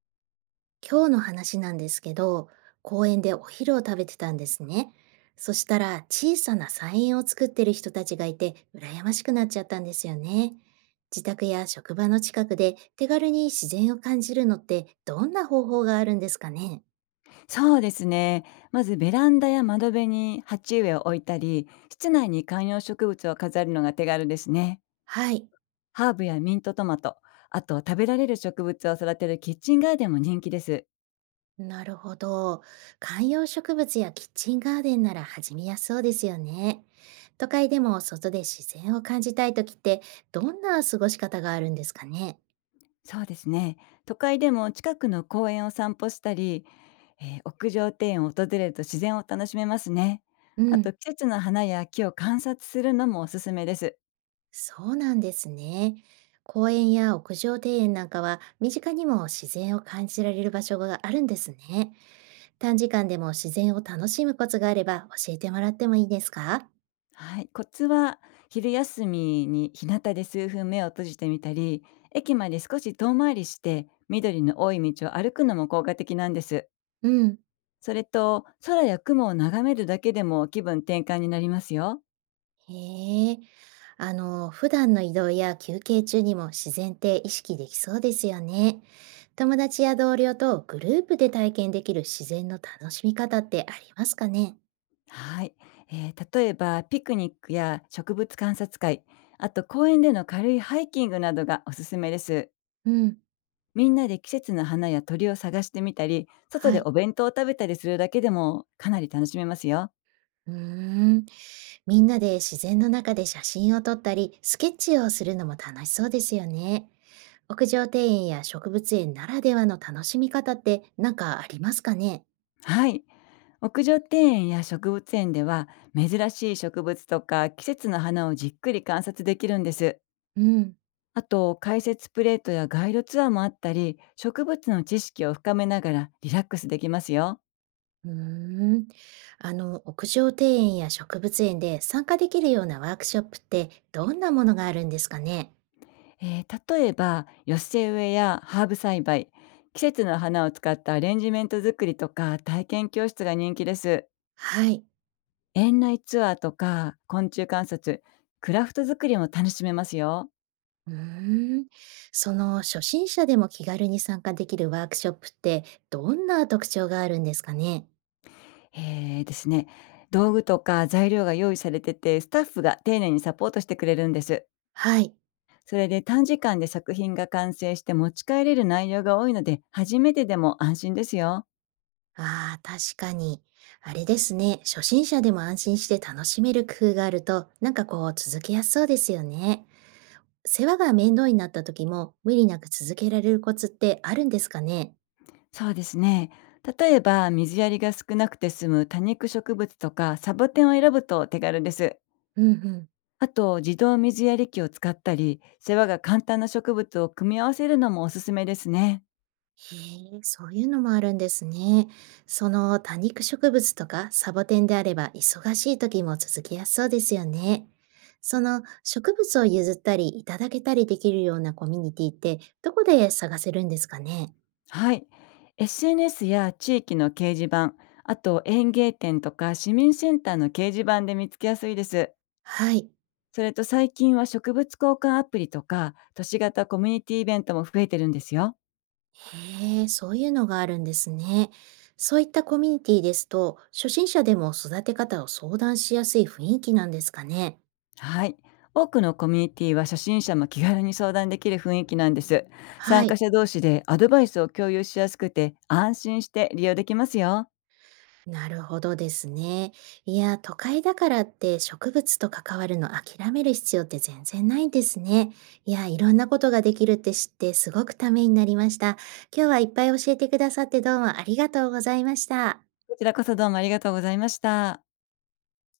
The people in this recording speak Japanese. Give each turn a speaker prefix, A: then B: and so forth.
A: 今日の話なんですけど、公園でお昼を食べてたんですね。そしたら小さな菜園を作ってる人たちがいて羨ましくなっちゃったんですよね。自宅や職場の近くで手軽に自然を感じるのってどんな方法があるんですかね？
B: そうですね。まずベランダや窓辺に鉢植えを置いたり、室内に観葉植物を飾るのが手軽ですね。
A: はい、
B: ハーブやミントトマト、あと食べられる植物を育てるキッチンガーデンも人気です。
A: なるほど。観葉植物やキッチンガーデンなら始めやすそうですよね。都会でも外で自然を感じたい時ってどんな過ごし方があるんですかね？
B: そうですね。都会でも近くの公園を散歩したり、屋上庭園を訪れると自然を楽しめますね。
A: う
B: あと
A: ん。
B: 季節の花や木を観察するのもおすすめです。
A: そうなんですね。公園や屋上庭園なんかは身近にも自然を感じられる場所があるんですね。短時間でも自然を楽しむコツがあれば教えてもらってもいいですか？
B: はい、コツは昼休みに日向で数分目を閉じてみたり、駅まで少し遠回りして緑の多い道を歩くのも効果的なんです。
A: うん。
B: それと空や雲を眺めるだけでも気分転換になりますよ。
A: へえ。あの、普段の移動や休憩中にも自然って意識できそうですよね。友達や同僚とグループで体験できる自然の楽しみ方ってありますかね？
B: はい、例えばピクニックや植物観察会、あと公園での軽いハイキングなどがおすすめです。
A: うん。
B: みんなで季節の花や鳥を探してみたり、外
A: は
B: で
A: い。
B: お弁当を食べたりするだけでもかなり楽しめますよ。
A: うーん。みんなで自然の中で写真を撮ったり、スケッチをするのも楽しそうですよね。屋上庭園や植物園ならではの楽しみ方って何かありますかね？
B: はい。屋上庭園や植物園では珍しい植物とか季節の花をじっくり観察できるんです。
A: うん。
B: あと解説プレートやガイドツアーもあったり、植物の知識を深めながらリラックスできますよ。
A: うーん。あの、屋上庭園や植物園で参加できるようなワークショップってどんなものがあるんですかね？
B: 例えば寄せ植えやハーブ栽培、季節の花を使ったアレンジメント作りとか体験教室が人気です。
A: はい。
B: 園内ツアーとか昆虫観察、クラフト作りも楽しめますよ。
A: うーん。その初心者でも気軽に参加できるワークショップってどんな特徴があるんですかね？
B: ええ、ですね。道具とか材料が用意されてて、スタッフが丁寧にサポートしてくれるんです。
A: はい。
B: それで短時間で作品が完成して持ち帰れる内容が多いので、初めてでも安心ですよ。
A: ああ、確かに。あれですね。初心者でも安心して楽しめる工夫があると、なんかこう続けやすそうですよね。世話が面倒になった時も無理なく続けられるコツってあるんですかね？
B: そうですね。例えば、水やりが少なくて済む多肉植物とかサボテンを選ぶと手軽です。
A: うんうん。
B: あと、自動水やり機を使ったり、世話が簡単な植物を組み合わせるのもおすすめですね。
A: へえ、そういうのもあるんですね。その多肉植物とかサボテンであれば忙しい時も続きやすそうですよね。その植物を譲ったりいただけたりできるようなコミュニティってどこで探せるんですかね？
B: はい。SNS や地域の掲示板、あと園芸店とか市民センターの掲示板で見つけやすいです。
A: はい。
B: それと最近は植物交換アプリとか都市型コミュニティイベントも増えてるんですよ。
A: へえ、そういうのがあるんですね。そういったコミュニティですと、初心者でも育て方を相談しやすい雰囲気なんですかね。
B: はい。多くのコミュニティは初心者も気軽に相談できる雰囲気なんです。参
A: は
B: 加
A: い。
B: 者同士でアドバイスを共有しやすくて安心して利用できますよ。
A: なるほどですね。いや、都会だからって植物と関わるの諦める必要って全然ないんですね。いや、いろんなことができるって知ってすごくためになりました。今日はいっぱい教えてくださってどうもありがとうございました。
B: こちらこそどうもありがとうございました。